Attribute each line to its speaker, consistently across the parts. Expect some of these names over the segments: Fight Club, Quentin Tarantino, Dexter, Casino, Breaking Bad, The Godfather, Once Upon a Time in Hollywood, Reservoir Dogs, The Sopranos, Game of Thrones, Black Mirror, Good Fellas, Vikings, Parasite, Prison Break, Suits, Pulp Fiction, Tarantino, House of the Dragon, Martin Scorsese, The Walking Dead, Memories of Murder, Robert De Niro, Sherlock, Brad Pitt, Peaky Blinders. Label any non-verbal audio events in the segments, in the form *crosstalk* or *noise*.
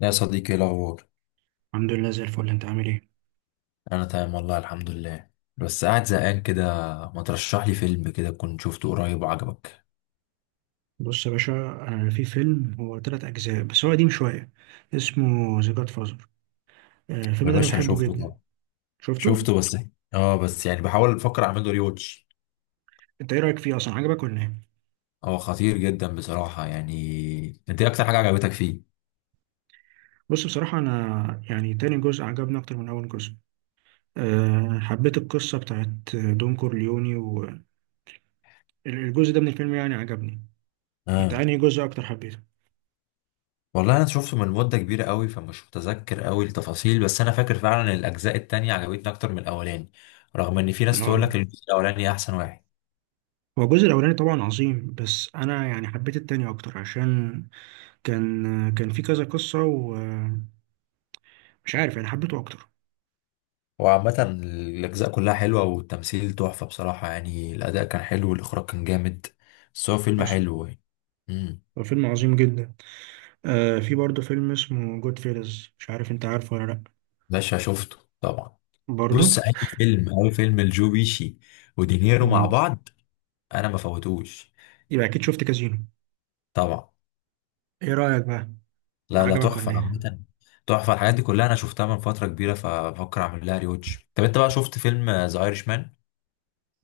Speaker 1: لا يا صديقي، ايه الاخبار؟
Speaker 2: الحمد لله زي الفل. انت عامل ايه؟
Speaker 1: انا تمام والله الحمد لله. بس قاعد زهقان كده. ما ترشح لي فيلم كده كنت شفته قريب وعجبك؟
Speaker 2: بص يا باشا، في فيلم هو تلات اجزاء بس هو قديم شويه. اسمه ذا جاد فازر.
Speaker 1: يا
Speaker 2: الفيلم ده انا
Speaker 1: باشا انا
Speaker 2: بحبه
Speaker 1: شفته
Speaker 2: جدا.
Speaker 1: طبعا.
Speaker 2: شفته.
Speaker 1: شفته بس. اه بس يعني بحاول افكر اعمله ريوتش.
Speaker 2: انت ايه رايك فيه؟ اصلا عجبك ولا ايه؟
Speaker 1: هو خطير جدا بصراحة. يعني انت إيه اكتر حاجة عجبتك فيه؟
Speaker 2: بص، بصراحه انا يعني تاني جزء عجبني اكتر من اول جزء. حبيت القصه بتاعت دون كورليوني. والجزء ده من الفيلم يعني عجبني. انت
Speaker 1: اه
Speaker 2: انهي جزء اكتر حبيته؟
Speaker 1: والله انا شفته من مدة كبيرة قوي، فمش متذكر قوي التفاصيل، بس انا فاكر فعلا إن الاجزاء التانية عجبتني اكتر من الاولاني، رغم ان في ناس تقول
Speaker 2: اه،
Speaker 1: لك الجزء الاولاني احسن واحد.
Speaker 2: هو الجزء الاولاني طبعا عظيم بس انا يعني حبيت التاني اكتر عشان كان كان في كذا قصه، ومش عارف، يعني حبيته اكتر.
Speaker 1: هو عامة الأجزاء كلها حلوة، والتمثيل تحفة بصراحة، يعني الأداء كان حلو والإخراج كان جامد. بس هو فيلم
Speaker 2: حصل.
Speaker 1: حلو يعني. امم
Speaker 2: هو فيلم عظيم جدا. آه، في برضه فيلم اسمه جود فيلز، مش عارف انت عارفه ولا لا.
Speaker 1: باشا شفته طبعا.
Speaker 2: برضه.
Speaker 1: بص، أي فيلم، أي فيلم لجو بيشي ودينيرو مع
Speaker 2: مم.
Speaker 1: بعض أنا ما فوتوش
Speaker 2: يبقى اكيد شفت كازينو.
Speaker 1: طبعا.
Speaker 2: ايه رأيك بقى؟
Speaker 1: لا لا،
Speaker 2: عجبك
Speaker 1: تحفة
Speaker 2: ولا ايه؟
Speaker 1: عامة. تحفة. الحاجات دي كلها أنا شفتها من فترة كبيرة، فبفكر أعمل لها ريوتش. طب أنت بقى شفت فيلم ذا أيرش مان؟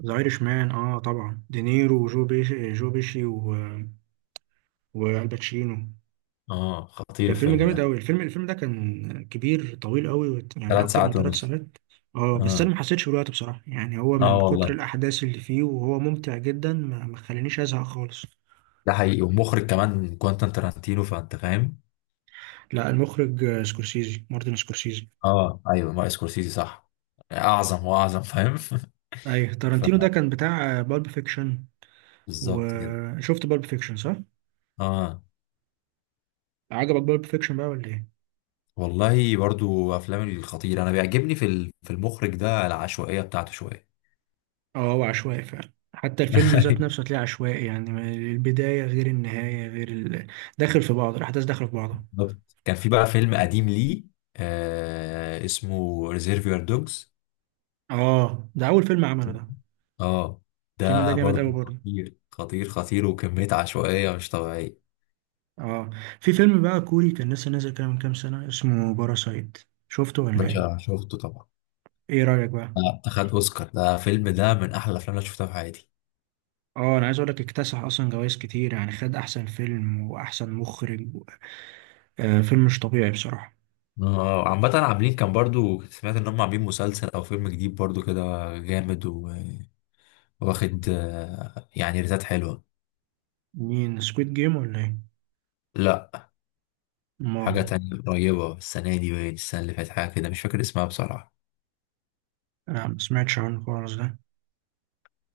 Speaker 2: ذا ايرش مان، اه طبعا، دينيرو وجو بيشي والباتشينو.
Speaker 1: آه خطير
Speaker 2: كان فيلم
Speaker 1: الفيلم
Speaker 2: جامد
Speaker 1: ده.
Speaker 2: قوي. الفيلم ده كان كبير طويل قوي يعني
Speaker 1: ثلاث
Speaker 2: اكتر من
Speaker 1: ساعات
Speaker 2: ثلاث
Speaker 1: ونص.
Speaker 2: ساعات اه، بس انا
Speaker 1: آه.
Speaker 2: ما حسيتش بالوقت بصراحه. يعني هو من
Speaker 1: آه
Speaker 2: كتر
Speaker 1: والله،
Speaker 2: الاحداث اللي فيه وهو ممتع جدا، ما خلانيش ازهق خالص.
Speaker 1: ده حقيقي. ومخرج كمان كوانتين تارانتينو، فأنت فاهم.
Speaker 2: لا، المخرج سكورسيزي، مارتن سكورسيزي.
Speaker 1: اه ايوه مارتن سكورسيزي، صح. اعظم واعظم، فاهم.
Speaker 2: ايوه،
Speaker 1: *laughs* ف
Speaker 2: تارانتينو ده كان بتاع بالب فيكشن.
Speaker 1: بالظبط كده.
Speaker 2: وشفت بالب فيكشن صح؟
Speaker 1: اه
Speaker 2: عجبك بالب فيكشن بقى ولا ايه؟
Speaker 1: والله، برضو افلام الخطير انا بيعجبني. في المخرج ده العشوائيه بتاعته شويه.
Speaker 2: اه، هو عشوائي فعلا، حتى
Speaker 1: *laughs*
Speaker 2: الفيلم ذات
Speaker 1: أيوة،
Speaker 2: نفسه هتلاقيه عشوائي يعني البداية غير النهاية غير داخل في بعض الأحداث، داخلة في بعضها.
Speaker 1: بالظبط. كان في بقى فيلم قديم ليه، آه اسمه ريزيرفير دوجز.
Speaker 2: اه، ده أول فيلم عمله ده.
Speaker 1: اه
Speaker 2: الفيلم ده
Speaker 1: ده
Speaker 2: جامد
Speaker 1: برضو
Speaker 2: أوي برضه.
Speaker 1: خطير خطير خطير، وكميه عشوائيه مش طبيعيه.
Speaker 2: اه. في فيلم بقى كوري كان لسه نازل كده من كام سنة، اسمه باراسايت. شفته ولا ايه؟
Speaker 1: باشا شفته طبعا.
Speaker 2: ايه رأيك بقى؟
Speaker 1: اخد اوسكار. ده فيلم، ده من احلى الافلام اللي أنا شفتها في حياتي.
Speaker 2: اه، انا عايز اقول لك اكتسح اصلا جوائز كتير، يعني خد احسن فيلم واحسن مخرج و... فيلم مش طبيعي بصراحة.
Speaker 1: اه عامة عاملين، كان برضو كنت سمعت ان هم عاملين مسلسل او فيلم جديد برضو كده. جامد واخد، يعني ريتات حلوة.
Speaker 2: مين، سكويد جيم ولا ايه؟
Speaker 1: لا،
Speaker 2: ما
Speaker 1: حاجة تانية قريبة، السنة دي باين السنة اللي فاتت، حاجة كده مش فاكر اسمها بصراحة.
Speaker 2: انا ما سمعتش عنه خالص ده.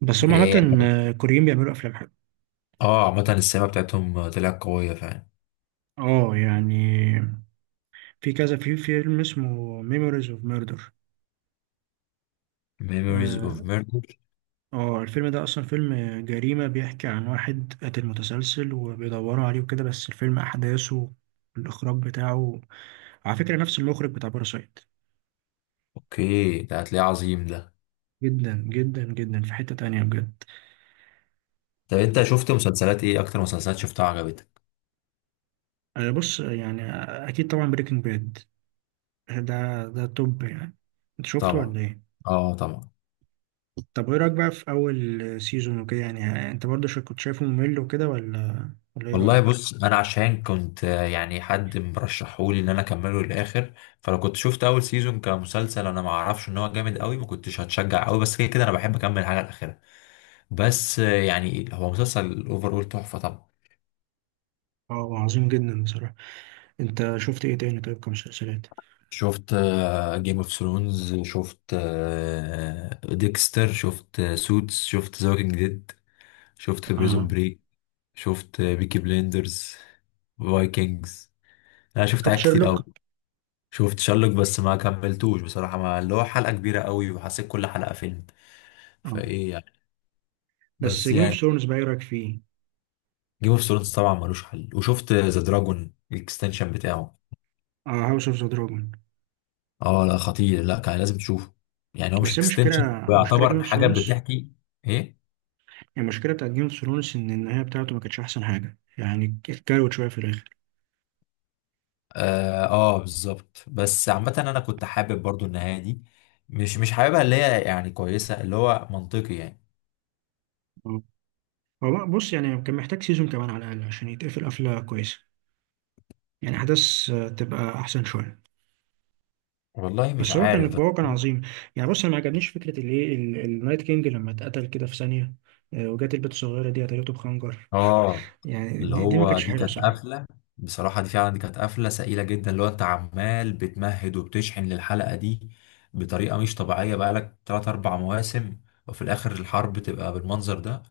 Speaker 2: بس هم
Speaker 1: ايه.
Speaker 2: عامة كوريين بيعملوا افلام حلوه.
Speaker 1: اه عامة السماء بتاعتهم طلعت قوية فعلا.
Speaker 2: اه يعني. في فيلم اسمه ميموريز اوف ميردر.
Speaker 1: Memories of
Speaker 2: اه.
Speaker 1: Murder.
Speaker 2: الفيلم ده اصلا فيلم جريمة، بيحكي عن واحد قاتل متسلسل وبيدوروا عليه وكده. بس الفيلم احداثه، الاخراج بتاعه، على فكرة نفس المخرج بتاع باراسايت.
Speaker 1: اوكي، ده هتلاقيه عظيم ده.
Speaker 2: جدا جدا جدا في حتة تانية بجد.
Speaker 1: طب انت شفت مسلسلات ايه؟ اكتر مسلسلات شفتها عجبتك؟
Speaker 2: بص يعني اكيد طبعا بريكنج باد ده ده توب يعني. انت شفته
Speaker 1: طبعا.
Speaker 2: ولا ايه؟
Speaker 1: اه طبعا.
Speaker 2: طب ايه رأيك بقى في أول سيزون وكده؟ يعني أنت برضه كنت شايفه ممل وكده ولا ايه
Speaker 1: والله
Speaker 2: رأيك؟
Speaker 1: بص، انا عشان كنت، يعني حد مرشحولي ان انا اكمله للاخر. فلو كنت شفت اول سيزون كمسلسل انا ما اعرفش ان هو جامد قوي، ما كنتش هتشجع قوي. بس كده كده انا بحب اكمل حاجه الاخيره. بس يعني هو مسلسل اوفر تحفه طبعا.
Speaker 2: اه، عظيم جدا بصراحة. أنت شفت ايه تاني طيب كمسلسلات؟
Speaker 1: شفت جيم اوف ثرونز، شفت ديكستر، شفت سوتس، شفت ذا ووكينج ديد، شفت بريزون
Speaker 2: اه.
Speaker 1: بريك، شفت بيكي بليندرز، فايكنجز. انا شفت
Speaker 2: شفت
Speaker 1: حاجات كتير
Speaker 2: شيرلوك؟
Speaker 1: قوي. شفت شارلوك، بس ما كملتوش بصراحة. ما اللي هو حلقة كبيرة قوي وحسيت كل حلقة فيلم،
Speaker 2: اه.
Speaker 1: فايه يعني.
Speaker 2: بس
Speaker 1: بس
Speaker 2: جيم اوف
Speaker 1: يعني
Speaker 2: ثرونز بقى ايه رأيك فيه؟
Speaker 1: جيم اوف ثرونز طبعا ملوش حل. وشفت ذا دراجون الاكستنشن بتاعه.
Speaker 2: اه، هاوس اوف ذا دراجون.
Speaker 1: اه لا خطير، لا كان لازم تشوفه. يعني هو مش
Speaker 2: بس هي مشكلة،
Speaker 1: اكستنشن،
Speaker 2: مشكلة جيم
Speaker 1: ويعتبر
Speaker 2: اوف
Speaker 1: حاجة
Speaker 2: ثرونز.
Speaker 1: بتحكي. ايه.
Speaker 2: المشكلة بتاعت جيم اوف ثرونز إن النهاية بتاعته ما كانتش أحسن حاجة يعني، اتكروت شوية في الآخر.
Speaker 1: اه, آه بالظبط. بس عامة انا كنت حابب برضو النهاية دي. مش حاببها، اللي هي يعني كويسة، اللي هو منطقي يعني.
Speaker 2: آه. هو بص يعني كان محتاج سيزون كمان على الأقل عشان يتقفل قفلة كويسة. يعني أحداث تبقى أحسن شوية.
Speaker 1: والله مش
Speaker 2: بس هو
Speaker 1: عارف.
Speaker 2: كان
Speaker 1: بس
Speaker 2: هو كان عظيم. يعني بص انا ما عجبنيش فكره النايت كينج لما اتقتل كده في ثانيه. وجات البت الصغيره دي قتلته بخنجر.
Speaker 1: اه،
Speaker 2: يعني
Speaker 1: اللي
Speaker 2: دي ما
Speaker 1: هو
Speaker 2: كانتش
Speaker 1: دي
Speaker 2: حلوه
Speaker 1: كانت
Speaker 2: بصراحه.
Speaker 1: قفله. بصراحه دي فعلا، دي كانت قفله سئيله جدا. اللي هو انت عمال بتمهد وبتشحن للحلقه دي بطريقه مش طبيعيه بقالك 3 4 مواسم، وفي الاخر الحرب تبقى بالمنظر ده.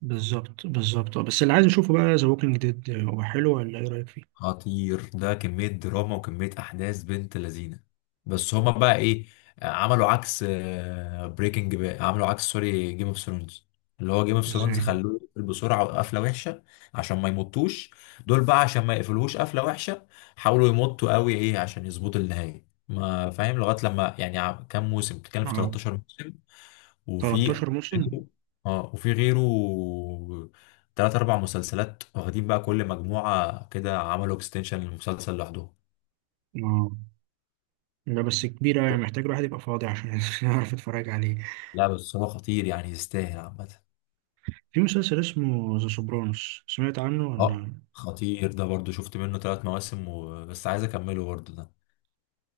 Speaker 2: بالظبط بالظبط. بس اللي عايز اشوفه بقى ذا ووكينج ديد، هو حلو ولا ايه رايك فيه؟
Speaker 1: خطير ده، كمية دراما وكمية أحداث بنت لذينة. بس هما بقى إيه، عملوا عكس بريكنج بقى، عملوا عكس سوري، جيم اوف ثرونز، اللي هو جيم اوف ثرونز
Speaker 2: ازاي؟
Speaker 1: خلوه يقفل بسرعة وقفلة وحشة عشان ما يمطوش. دول بقى عشان ما يقفلوش قفلة وحشة حاولوا يمطوا قوي. إيه، عشان يظبطوا النهاية ما فاهم. لغاية لما يعني كام موسم بتتكلم؟ في
Speaker 2: اه.
Speaker 1: 13 موسم. وفي
Speaker 2: 13 موسم.
Speaker 1: اه، وفي غيره تلات أربع مسلسلات واخدين بقى كل مجموعة كده، عملوا اكستنشن للمسلسل لوحدهم.
Speaker 2: اه. لا بس كبيره، يعني محتاج الواحد يبقى فاضي عشان *laughs* يعرف يتفرج عليه.
Speaker 1: لا بس هو خطير يعني، يستاهل عامة.
Speaker 2: في مسلسل اسمه ذا سوبرانوس، سمعت عنه
Speaker 1: اه
Speaker 2: ولا؟
Speaker 1: خطير ده برضو. شفت منه تلات مواسم وبس، عايز أكمله برضو ده.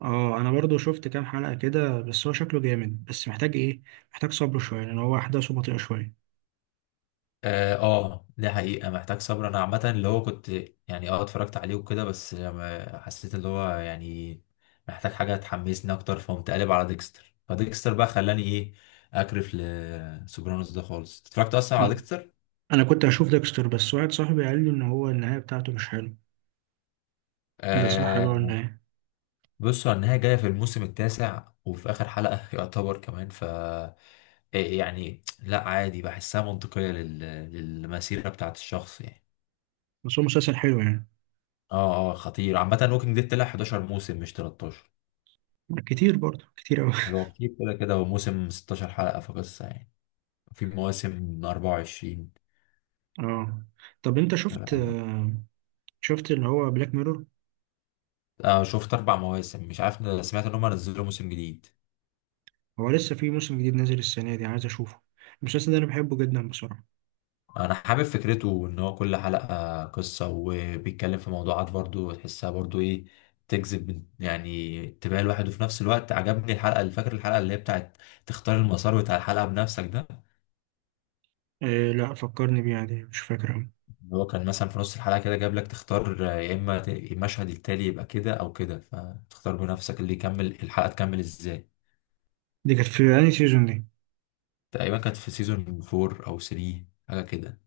Speaker 2: اه انا برضو شفت كام حلقة كده بس هو شكله جامد. بس محتاج ايه، محتاج صبر شوية لان هو احداثه بطيئة شوية.
Speaker 1: اه آه، دي حقيقة محتاج صبر. انا عامة اللي هو كنت، يعني اه اتفرجت عليه وكده. بس لما حسيت اللي هو يعني محتاج حاجة تحمسني اكتر، فقمت قالب على ديكستر. فديكستر بقى خلاني ايه، اكرف لسوبرانوس ده خالص، اتفرجت اصلا على
Speaker 2: انا
Speaker 1: ديكستر.
Speaker 2: أنا كنت هشوف ديكستر بس واحد صاحبي قال لي ان هو النهاية بتاعته مش حلو. ده صح
Speaker 1: آه.
Speaker 2: بقى النهاية؟
Speaker 1: بصوا على النهاية جاية في الموسم التاسع، وفي اخر حلقة *laughs* يعتبر كمان، ف إيه يعني. لا عادي، بحسها منطقية للمسيرة بتاعت الشخص يعني.
Speaker 2: بس هو مسلسل حلو يعني.
Speaker 1: اه اه خطير عامة. ووكينج ديد طلع 11 موسم مش 13.
Speaker 2: كتير برضو، كتير اوي *laughs*
Speaker 1: هو كتير كده كده. هو موسم 16 حلقة في قصة يعني. في مواسم 24.
Speaker 2: اه. طب انت شفت
Speaker 1: لا
Speaker 2: شفت اللي هو بلاك ميرور؟
Speaker 1: أنا شفت أربع مواسم. مش عارف، أنا سمعت إن هم نزلوا موسم جديد.
Speaker 2: هو لسه في موسم جديد نازل السنة دي، عايز اشوفه. المسلسل ده انا بحبه جدا بصراحة.
Speaker 1: أنا حابب فكرته إن هو كل حلقة قصة، وبيتكلم في موضوعات برضو تحسها برضو إيه، تجذب يعني انتباه الواحد. وفي نفس الوقت عجبني الحلقة، اللي فاكر الحلقة اللي هي بتاعت تختار المسار بتاع الحلقة بنفسك ده.
Speaker 2: إيه، لا فكرني بيه عادي، مش فاكر أوي.
Speaker 1: اللي هو كان مثلا في نص الحلقة كده جاب لك تختار، يا إما المشهد التالي يبقى كده أو كده، فتختار بنفسك اللي يكمل الحلقة تكمل إزاي.
Speaker 2: دي كانت في انهي سيزون دي؟
Speaker 1: تقريبا كانت في سيزون 4 او 3، حاجه كده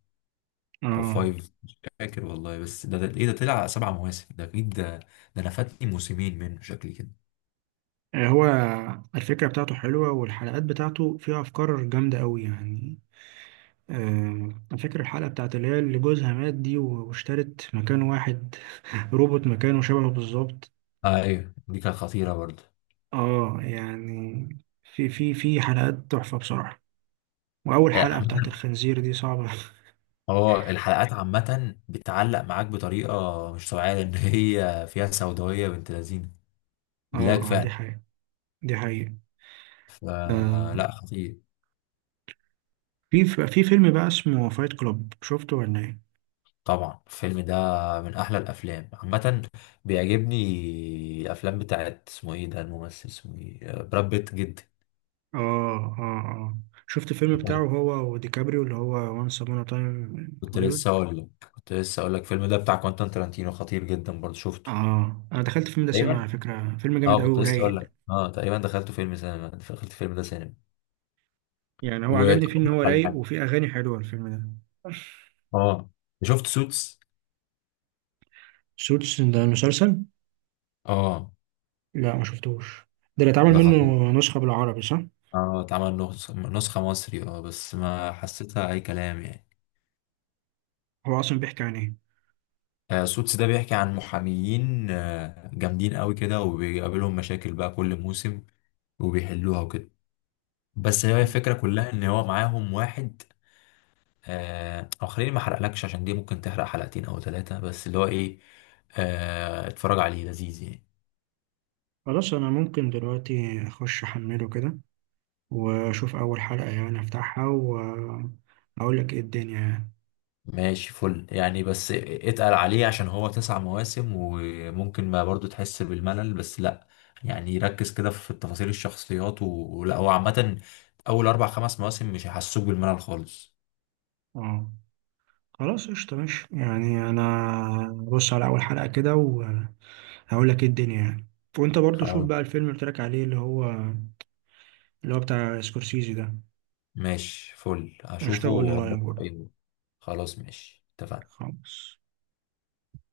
Speaker 1: او
Speaker 2: اه.
Speaker 1: 5. فاكر والله. بس ده ايه؟ ده طلع سبع مواسم ده اكيد ده. ده انا فاتني موسمين منه شكلي كده.
Speaker 2: هو الفكرة بتاعته حلوة والحلقات بتاعته فيها أفكار جامدة أوي يعني. آه، أنا فاكر الحلقة بتاعت اللي هي اللي جوزها مات دي واشترت مكان واحد *laughs* روبوت مكانه شبهه بالظبط.
Speaker 1: آه ايوه، دي كانت خطيره برضه.
Speaker 2: اه يعني في حلقات تحفة بصراحة. وأول حلقة بتاعت
Speaker 1: عامة
Speaker 2: الخنزير دي صعبة *laughs*
Speaker 1: اه الحلقات عامة بتعلق معاك بطريقة مش طبيعية، لأن هي فيها سوداوية بنت لذينة،
Speaker 2: اه،
Speaker 1: بلاك
Speaker 2: اه، دي
Speaker 1: فعلا.
Speaker 2: حقيقة. دي حقيقة. آه،
Speaker 1: فلا خطير.
Speaker 2: في فيلم بقى اسمه فايت كلوب، شفته ولا ايه؟
Speaker 1: طبعا الفيلم ده من أحلى الأفلام عامة. بيعجبني الأفلام بتاعت اسمه إيه ده، الممثل اسمه إيه، براد بيت جدا.
Speaker 2: اه، اه، اه. شفت الفيلم بتاعه هو وديكابريو اللي هو وانس ابون تايم؟
Speaker 1: كنت لسه اقول لك الفيلم ده بتاع كوانتين ترانتينو خطير جدا برضه، شفته
Speaker 2: اه، انا دخلت الفيلم ده سينما،
Speaker 1: تقريبا.
Speaker 2: على فكره فيلم جامد
Speaker 1: اه
Speaker 2: قوي
Speaker 1: كنت لسه اقول
Speaker 2: ورايق.
Speaker 1: لك. اه تقريبا دخلته فيلم سينما، دخلت فيلم ده سينما.
Speaker 2: يعني هو
Speaker 1: و
Speaker 2: عجبني فيه ان هو
Speaker 1: على
Speaker 2: رايق
Speaker 1: حاجة.
Speaker 2: وفيه اغاني حلوه الفيلم ده.
Speaker 1: اه. شفت سوتس.
Speaker 2: سوتس ده المسلسل؟
Speaker 1: اه.
Speaker 2: لا، ما شفتوش. ده اللي اتعمل
Speaker 1: ده
Speaker 2: منه
Speaker 1: خطير.
Speaker 2: نسخه بالعربي صح؟
Speaker 1: اه اتعمل نسخة مصري، اه بس ما حسيتها اي كلام يعني.
Speaker 2: هو اصلا بيحكي عن ايه؟
Speaker 1: آه سوتس ده بيحكي عن محاميين آه جامدين قوي كده، وبيقابلهم مشاكل بقى كل موسم، وبيحلوها وكده. بس هي الفكرة كلها ان هو معاهم واحد، او خليني ما احرقلكش عشان دي ممكن تحرق حلقتين او ثلاثة. بس اللي هو ايه، اتفرج عليه لذيذ يعني.
Speaker 2: خلاص انا ممكن دلوقتي اخش احمله كده واشوف اول حلقه، يعني افتحها واقول لك ايه الدنيا يعني.
Speaker 1: ماشي فل يعني، بس اتقل عليه عشان هو تسع مواسم وممكن ما برضو تحس بالملل. بس لا يعني، ركز كده في تفاصيل الشخصيات ولا هو عامة اول اربع خمس مواسم مش هيحسوك بالملل خالص.
Speaker 2: اه خلاص، قشطه ماشي، يعني انا بص على اول حلقه كده وهقول لك ايه الدنيا يعني. وانت برضو شوف
Speaker 1: خلاص
Speaker 2: بقى الفيلم اللي قلت لك عليه اللي هو بتاع سكورسيزي ده.
Speaker 1: ماشي فل،
Speaker 2: قشطة،
Speaker 1: هشوفه
Speaker 2: قول لي
Speaker 1: واقول
Speaker 2: رأيك
Speaker 1: لك
Speaker 2: برضه.
Speaker 1: رأيي. خلاص ماشي، اتفقنا.
Speaker 2: خلاص.